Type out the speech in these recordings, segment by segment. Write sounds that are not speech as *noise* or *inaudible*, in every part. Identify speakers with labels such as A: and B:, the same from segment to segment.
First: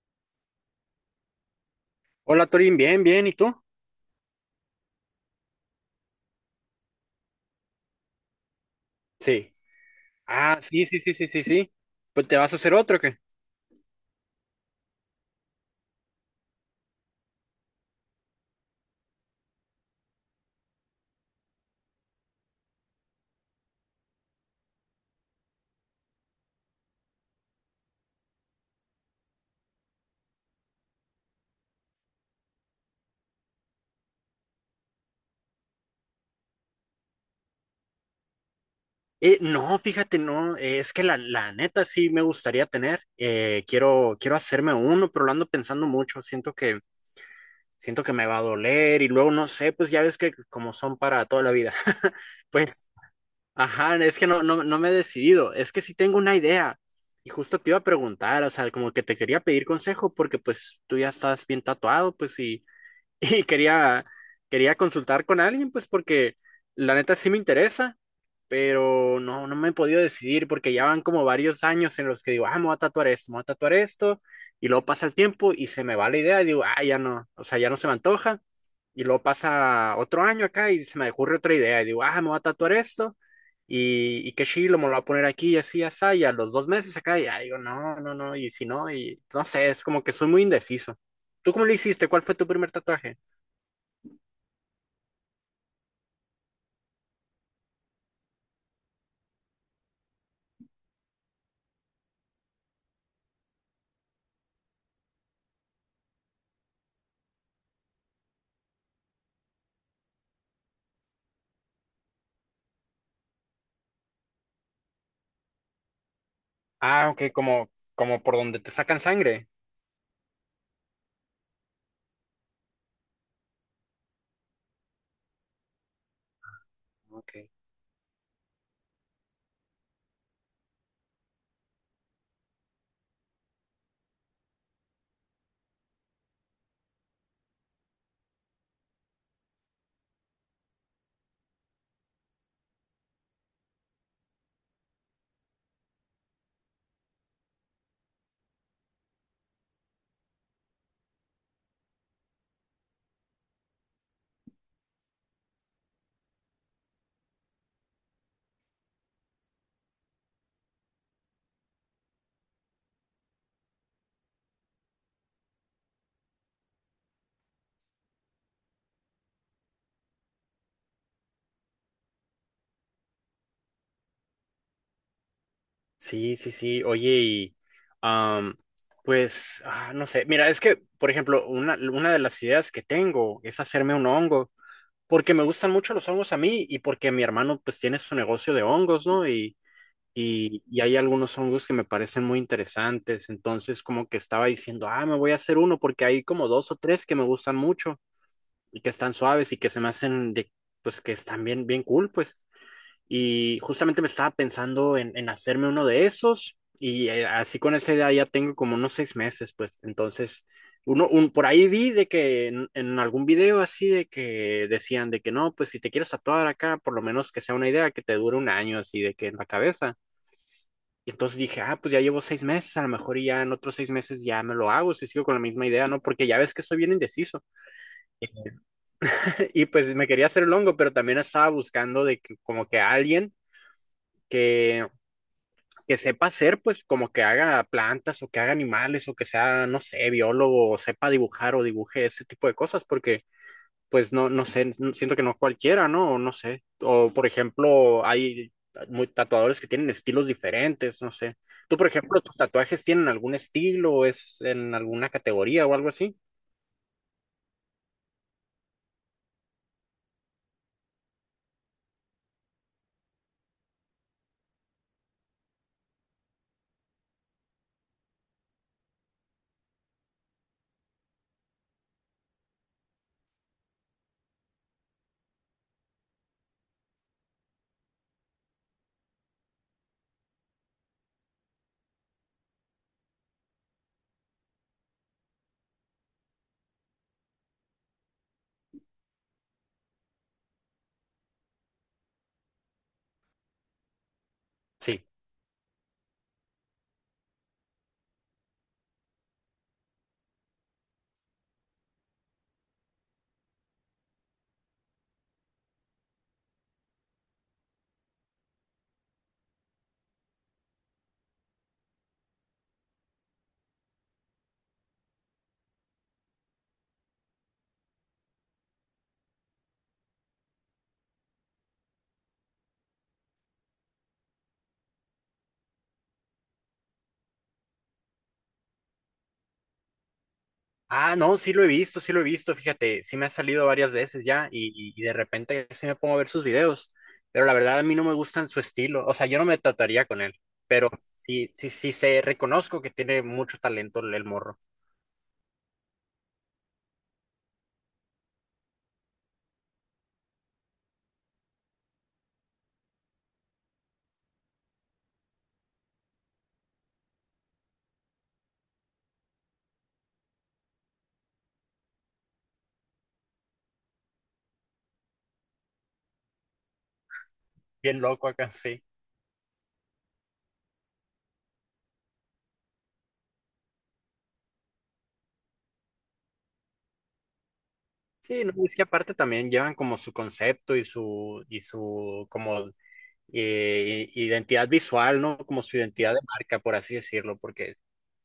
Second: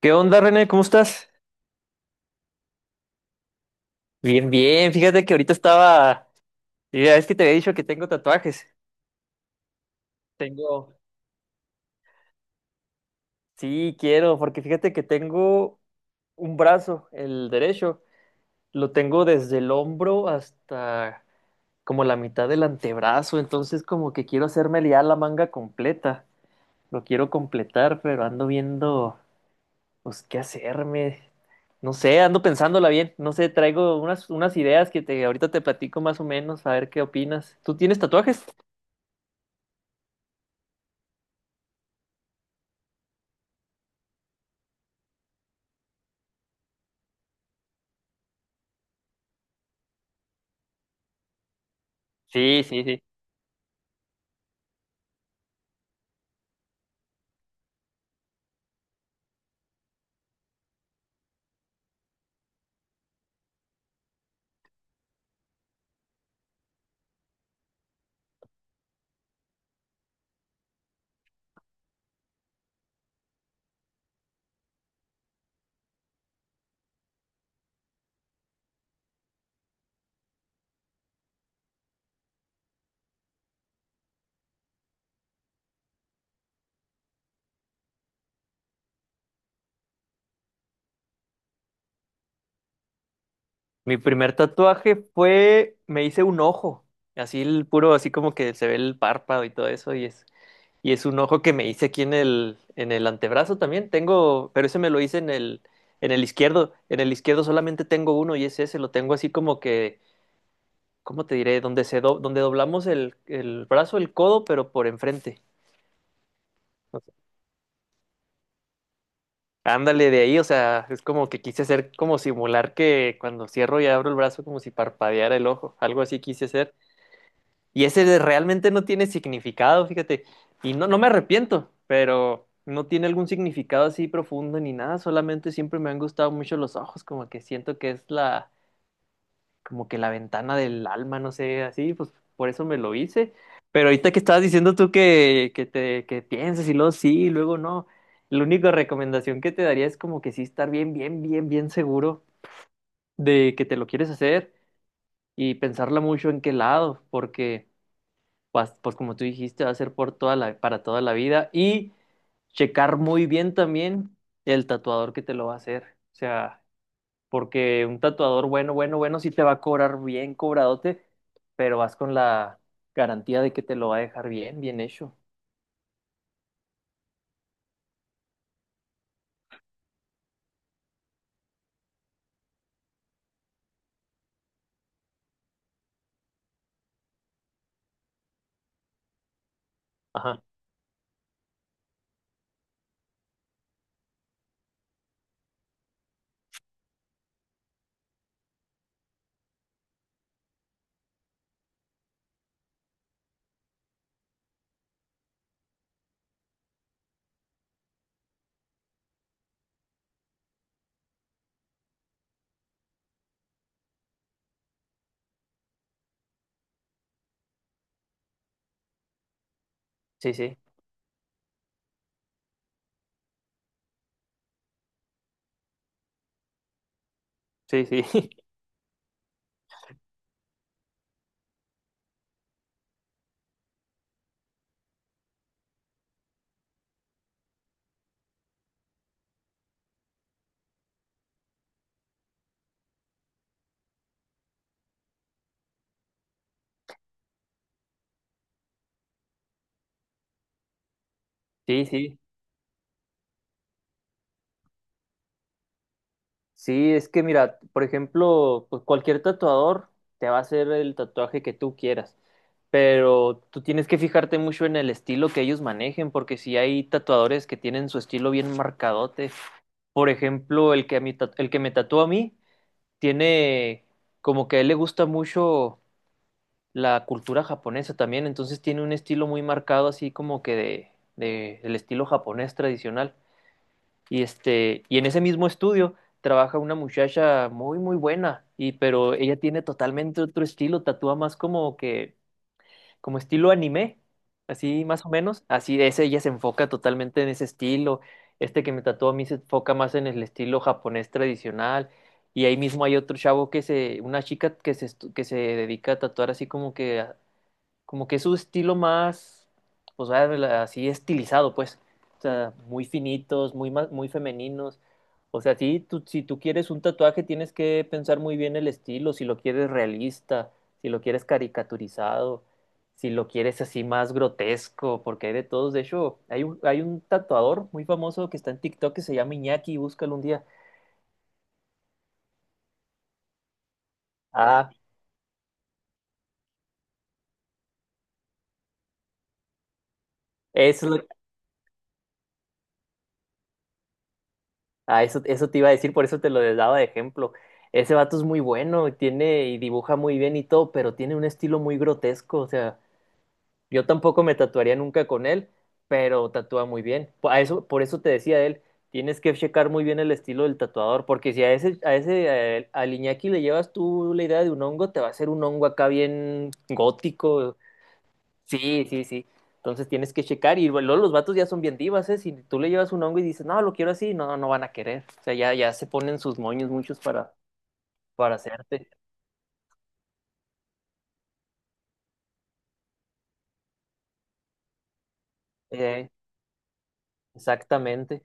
A: ¿Qué onda, René? ¿Cómo estás?
B: Hola Torín, bien, bien, ¿y tú?
A: Bien, bien. Fíjate que ahorita estaba. Ya es que te había dicho que tengo tatuajes.
B: Sí. Ah, sí,
A: Tengo.
B: sí, sí, sí, sí, sí. Pues te vas a hacer otro, ¿o qué?
A: Sí, quiero, porque fíjate que tengo un brazo, el derecho. Lo tengo desde el hombro hasta como la mitad del antebrazo. Entonces, como que quiero hacerme ya la manga completa. Lo quiero completar, pero ando viendo, pues, qué hacerme. No sé, ando pensándola bien. No sé, traigo unas ideas que te, ahorita te platico más o menos, a ver qué opinas. ¿Tú tienes tatuajes?
B: No, fíjate, no, es que la neta sí me gustaría tener. Quiero hacerme uno, pero lo ando pensando mucho. Siento que me va a doler y luego no sé, pues ya ves que como son para toda la vida. *laughs*
A: Sí, sí,
B: Pues,
A: sí.
B: ajá, es que no, no, no me he decidido. Es que sí tengo una idea. Y justo te iba a preguntar, o sea, como que te quería pedir consejo porque pues tú ya estás bien tatuado, pues y quería, quería consultar con alguien, pues porque la neta sí me interesa, pero no, no me he podido decidir porque ya van como varios años en los que digo, ah, me voy a tatuar esto, me voy a tatuar esto, y luego pasa el tiempo y se me va la idea y digo, ah, ya no, o sea, ya no se me antoja, y luego pasa otro año acá y se me ocurre otra idea y digo, ah, me voy a tatuar esto. Y qué chilo, me lo voy a poner aquí y así, y así, y a los 2 meses acá, y ya digo, no, no, no, y si no, y no sé, es como que soy muy indeciso. ¿Tú cómo le hiciste? ¿Cuál fue tu primer tatuaje?
A: Mi primer tatuaje fue, me hice un ojo, así el puro, así como que se ve el párpado y todo eso, y es un ojo que me hice aquí en el antebrazo también. Tengo, pero ese me lo hice en el izquierdo. En el izquierdo solamente tengo uno y es ese, lo tengo así como que, ¿cómo te diré? Donde donde doblamos el brazo, el codo, pero por enfrente. O
B: Ah,
A: sea,
B: ok, como por donde te sacan sangre.
A: ándale de ahí, o sea, es como que quise hacer como simular que cuando cierro y abro el brazo como si parpadeara el ojo, algo así quise hacer.
B: Ok.
A: Y realmente no tiene significado, fíjate. Y no, no me arrepiento, pero no tiene algún significado así profundo ni nada. Solamente siempre me han gustado mucho los ojos, como que siento que es la, como que la ventana del alma, no sé, así, pues por eso me lo hice. Pero ahorita que estabas diciendo tú que que pienses y luego sí, y luego no. La única recomendación que te daría es como que sí estar bien seguro de que te lo quieres hacer y pensarla mucho en qué lado, porque pues como tú dijiste, va a ser por toda la, para toda la vida y checar muy bien también el tatuador que te lo va a hacer. O sea, porque un tatuador bueno, sí te va a cobrar bien cobradote, pero vas con la garantía de que te lo va a dejar bien, bien hecho.
B: Sí, sí, sí. Oye, y am, pues, no sé. Mira, es que, por ejemplo, una de las ideas que tengo es hacerme un hongo, porque me gustan mucho los hongos a mí y porque mi hermano, pues, tiene su negocio de hongos, ¿no? Y,
A: Ajá.
B: y, y hay algunos hongos que me parecen muy interesantes. Entonces, como que estaba diciendo, ah, me voy a hacer uno porque hay como dos o tres que me gustan mucho y que están suaves y que se me hacen de, pues, que están bien, bien cool, pues. Y justamente me estaba pensando en hacerme uno de esos y así con esa idea ya tengo como unos 6 meses, pues entonces, por ahí vi de que en algún video así de que decían de que no, pues si te quieres tatuar acá, por lo menos que sea una idea que te dure un año así de que en la cabeza.
A: Sí, sí,
B: Y entonces dije, ah, pues ya llevo 6 meses, a lo mejor y ya en otros 6 meses ya me lo hago, si sigo con la misma idea, ¿no? Porque ya ves que soy bien indeciso.
A: sí, sí, *laughs*
B: *laughs* Y pues me quería hacer el hongo, pero también estaba buscando de que como que alguien que que sepa hacer, pues como que haga plantas o que haga animales o que sea, no sé, biólogo o sepa dibujar o dibuje ese tipo de cosas, porque pues no, no sé, siento que no cualquiera, ¿no? No sé. O por ejemplo, hay muy tatuadores que tienen estilos diferentes, no sé. ¿Tú,
A: sí,
B: por
A: sí.
B: ejemplo, tus tatuajes tienen algún estilo o es en alguna categoría o algo así?
A: Sí, es que mira, por ejemplo, pues cualquier tatuador te va a hacer el tatuaje que tú quieras, pero tú tienes que fijarte mucho en el estilo que ellos manejen, porque si hay tatuadores que tienen su estilo bien marcadote, por ejemplo, el que me tatúa a mí tiene como que a él le gusta mucho la cultura japonesa también, entonces tiene un estilo muy marcado así como que de el estilo japonés tradicional. Y, este, y en ese mismo estudio trabaja una muchacha muy buena, y, pero ella tiene totalmente otro estilo, tatúa más como que, como estilo anime, así más
B: Sí.
A: o menos. Así es, ella se enfoca totalmente en ese estilo. Este que me tatúa a mí se enfoca más en el estilo japonés tradicional. Y ahí mismo hay otro chavo que se, una chica que se, que se dedica a tatuar así como que es su estilo más, pues vaya, así estilizado, pues. O sea, muy finitos, muy femeninos. O sea, sí, tú- si tú quieres un tatuaje, tienes que pensar muy bien el estilo, si lo quieres realista, si lo quieres caricaturizado, si lo quieres así más grotesco, porque hay de todos. De hecho, hay un tatuador muy famoso que está en TikTok que se llama Iñaki, búscalo un día.
B: Ah, no, sí lo he visto, sí lo he visto, fíjate, sí me ha salido varias veces ya
A: Ah,
B: y de repente sí me pongo a ver sus videos, pero la verdad a mí no me gustan su estilo, o sea, yo no me trataría con él,
A: eso es
B: pero
A: lo.
B: sí, sí, sí, sé, reconozco que tiene mucho talento el morro,
A: Ah, eso te iba a decir, por eso te lo daba de ejemplo. Ese vato es muy bueno, tiene y dibuja muy bien y todo, pero tiene un estilo muy grotesco. O sea, yo tampoco me tatuaría nunca con él, pero tatúa muy bien. Por eso te decía él, tienes que checar muy bien el estilo del tatuador, porque si a él- al Iñaki le llevas tú la idea de un hongo, te va a hacer un hongo acá bien gótico.
B: bien loco acá, sí.
A: Sí, sí, sí. Entonces tienes que checar y luego los vatos ya son bien divas, ¿eh? Si tú le llevas un hongo y dices, no, lo quiero así, no, no van a querer. O sea, ya, ya se ponen sus moños muchos para
B: Sí, no, es que
A: hacerte.
B: aparte también llevan como su concepto y su como identidad visual, ¿no? Como su
A: Eh,
B: identidad de marca, por así decirlo, porque.
A: exactamente.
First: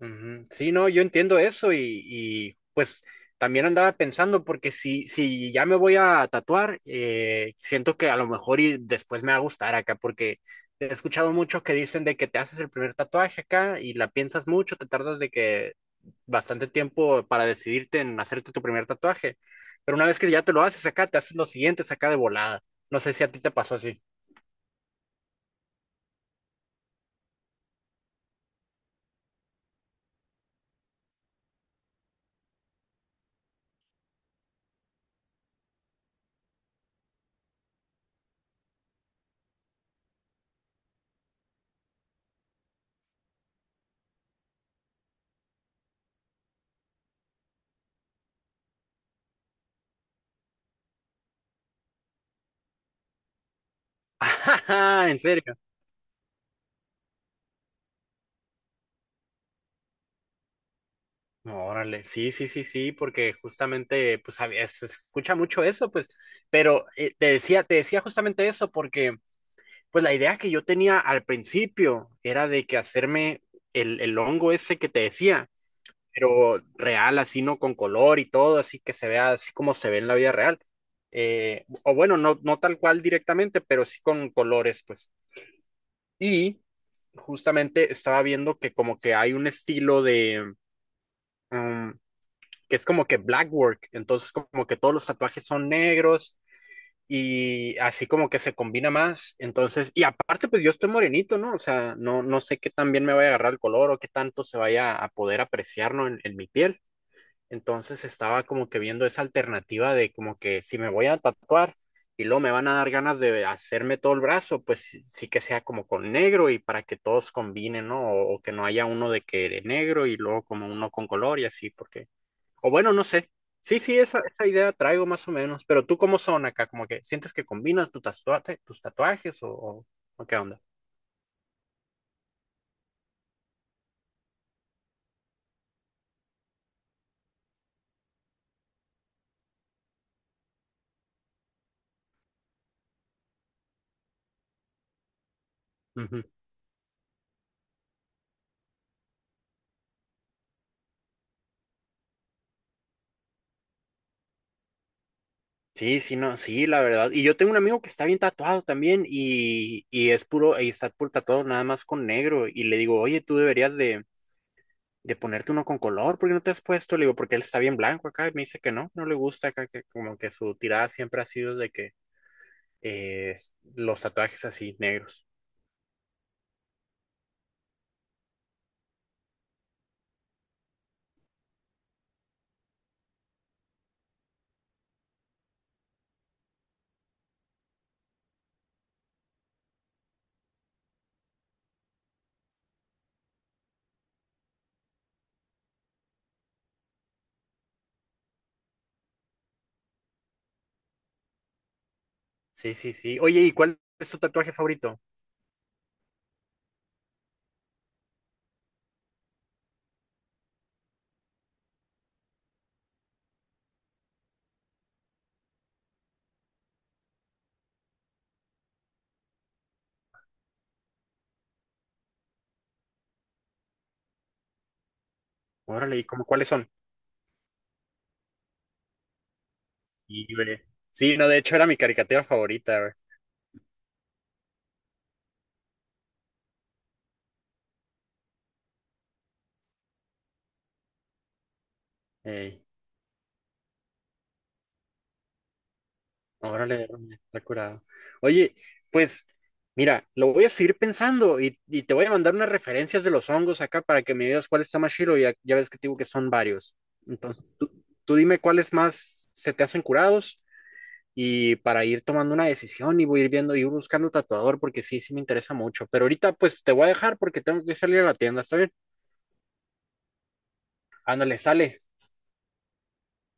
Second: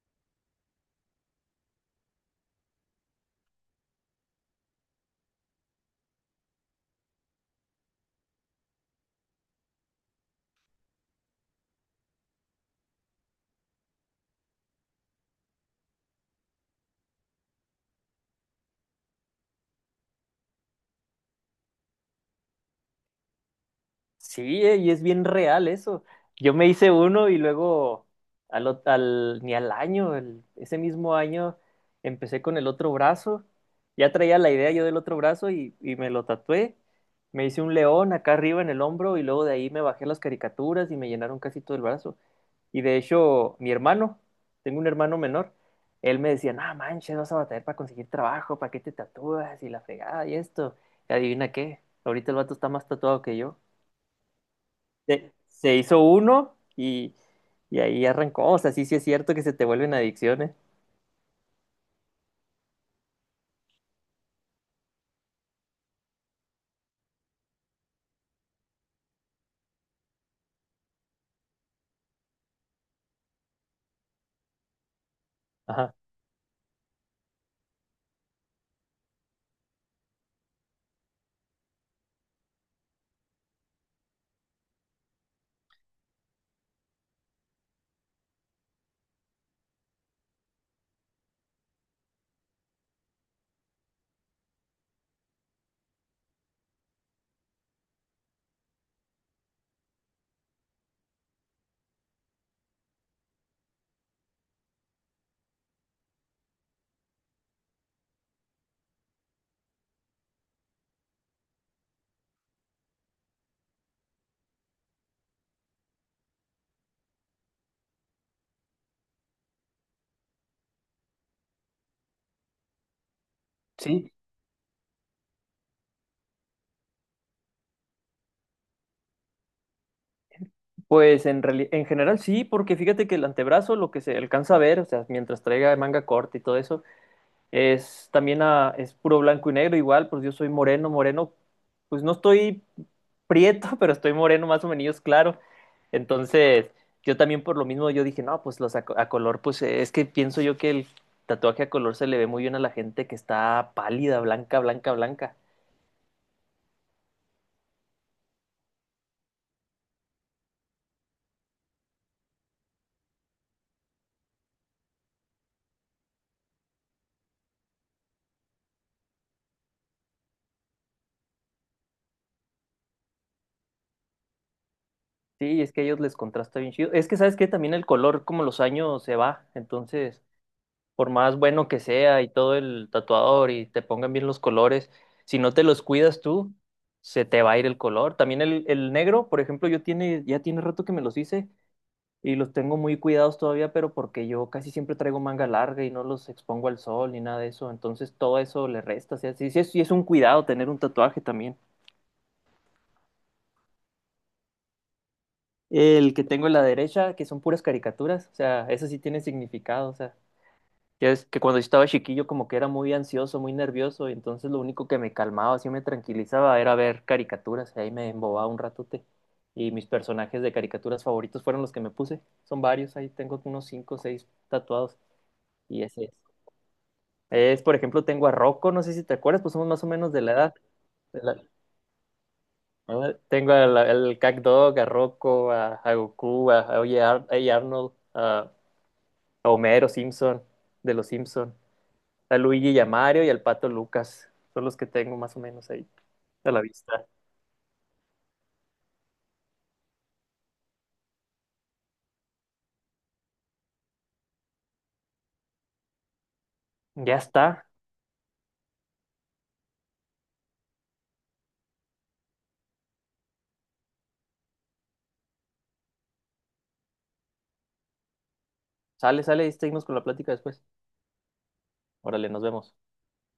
B: Ujú. Sí, no, yo entiendo eso pues también andaba pensando porque si ya me voy a tatuar, siento que a lo mejor y después me va a gustar acá porque he escuchado muchos que dicen de que te haces el primer tatuaje acá y la piensas mucho, te tardas de que bastante tiempo para decidirte en hacerte tu primer tatuaje, pero una vez que ya te lo haces acá, te haces los siguientes acá de volada. No sé si a ti te pasó así.
A: Sí, y es bien real eso. Yo me hice uno y luego ni al año, ese mismo año empecé con el otro brazo. Ya traía la idea yo del otro brazo y me lo tatué. Me hice un león acá arriba en el hombro y luego de ahí me bajé las caricaturas y me llenaron casi todo el brazo. Y de hecho, mi hermano, tengo un hermano menor, él me decía, no manches, vas a batallar para conseguir trabajo, para qué te tatúas y la fregada y esto. Y adivina qué, ahorita el vato está más tatuado que yo.
B: *laughs* Ajá, ¿en serio?
A: Se hizo uno y ahí arrancó. O sea, sí, sí es cierto que se te vuelven adicciones.
B: No, órale, sí, sí, sí, sí, porque justamente, pues, a veces se escucha mucho eso, pues, pero te decía justamente eso, porque, pues, la idea que yo tenía al principio era de que hacerme el hongo ese que te decía,
A: Ajá.
B: pero real, así, ¿no? Con color y todo, así que se vea así como se ve en la vida real. O bueno, no, no tal cual directamente, pero sí con colores, pues. Y justamente estaba viendo que como que hay un estilo de... mm, que es como que black work, entonces como que todos los tatuajes son negros y así como que se combina más, entonces, y aparte pues yo estoy morenito, ¿no? O sea, no, no sé qué tan bien me vaya a agarrar el color o qué tanto se vaya a poder apreciar, ¿no? En mi piel. Entonces estaba como que viendo esa alternativa de como que si me voy a tatuar y luego me van a dar ganas de hacerme todo el brazo, pues sí que sea como con negro y para que todos combinen, ¿no? O que no haya uno de que de negro y luego como uno con color y así, porque o bueno, no sé. Sí, sí,
A: Sí,
B: esa idea traigo más o menos. Pero tú, ¿cómo son acá? ¿Como que sientes que combinas tu tatuaje, tus tatuajes o qué onda?
A: pues en, en general sí, porque fíjate que el antebrazo, lo que se alcanza a ver, o sea, mientras traiga manga corta y todo eso, es también es puro blanco y negro igual, pues yo soy moreno, moreno, pues no estoy prieto, *laughs* pero estoy moreno más o menos claro.
B: Ujú.
A: Entonces, yo también por lo mismo yo dije, no, pues a color, pues es que pienso yo que el tatuaje a color se le ve muy bien a la gente que está pálida, blanca, blanca, blanca.
B: Sí, sí, no, sí, la verdad. Y yo tengo un amigo que está bien tatuado también y es puro, y está puro tatuado nada más con negro. Y le digo, oye, tú deberías de ponerte uno con color, ¿por qué no te has puesto? Le digo, porque él está bien blanco acá. Y me dice que no, no le gusta acá, que como que su tirada siempre ha sido de que eh, los tatuajes así negros.
A: Sí, es que a ellos les contrasta bien chido. Es que sabes que también el color, como los años se va, entonces por más bueno que sea y todo el tatuador y te pongan bien los colores, si no te los cuidas tú, se te va a ir el color. También el negro, por ejemplo, ya tiene rato que me los hice y los tengo muy cuidados todavía, pero porque yo casi siempre traigo manga larga y no los expongo al sol ni nada de eso, entonces todo eso le resta. O sea, sí es un cuidado tener un tatuaje también.
B: Sí, sí, sí. Oye, ¿y cuál es tu tatuaje favorito?
A: El que tengo en la derecha, que son puras caricaturas, o sea, eso sí tiene significado, o sea. Ya es que cuando estaba chiquillo como que era muy ansioso, muy nervioso, y entonces lo único que me calmaba, así me tranquilizaba, era ver caricaturas, y ahí me embobaba un ratote. Y mis personajes de caricaturas favoritos fueron los que me puse. Son varios, ahí tengo unos cinco o seis tatuados. Y
B: Órale,
A: ese
B: ¿y
A: es.
B: cómo cuáles son?
A: Es, por ejemplo, tengo a Rocco, no sé si te acuerdas, pues somos más o menos de la
B: Y,
A: edad.
B: güey, sí,
A: De
B: no,
A: la-,
B: de hecho era mi caricatura favorita, güey.
A: ¿no? Tengo al CatDog, a Rocco, a Goku, a Oye a Arnold, a Homero Simpson, de los Simpson. A
B: Ey,
A: Luigi y a Mario y al Pato Lucas. Son los que tengo más o menos ahí a la
B: órale,
A: vista.
B: órale, está curado. Oye, pues, mira, lo voy a seguir pensando y te voy a mandar unas referencias de los hongos acá para que me digas cuál está más chido. Ya ves que te digo que son varios.
A: Ya
B: Entonces,
A: está.
B: tú dime cuáles más se te hacen curados y para ir tomando una decisión y voy a ir viendo, y ir buscando tatuador porque sí, sí me interesa mucho. Pero ahorita, pues, te voy a dejar porque tengo que salir a la tienda, ¿está bien?
A: Sale, sale y seguimos con la plática después.
B: Ándale, sale.
A: Órale, nos vemos.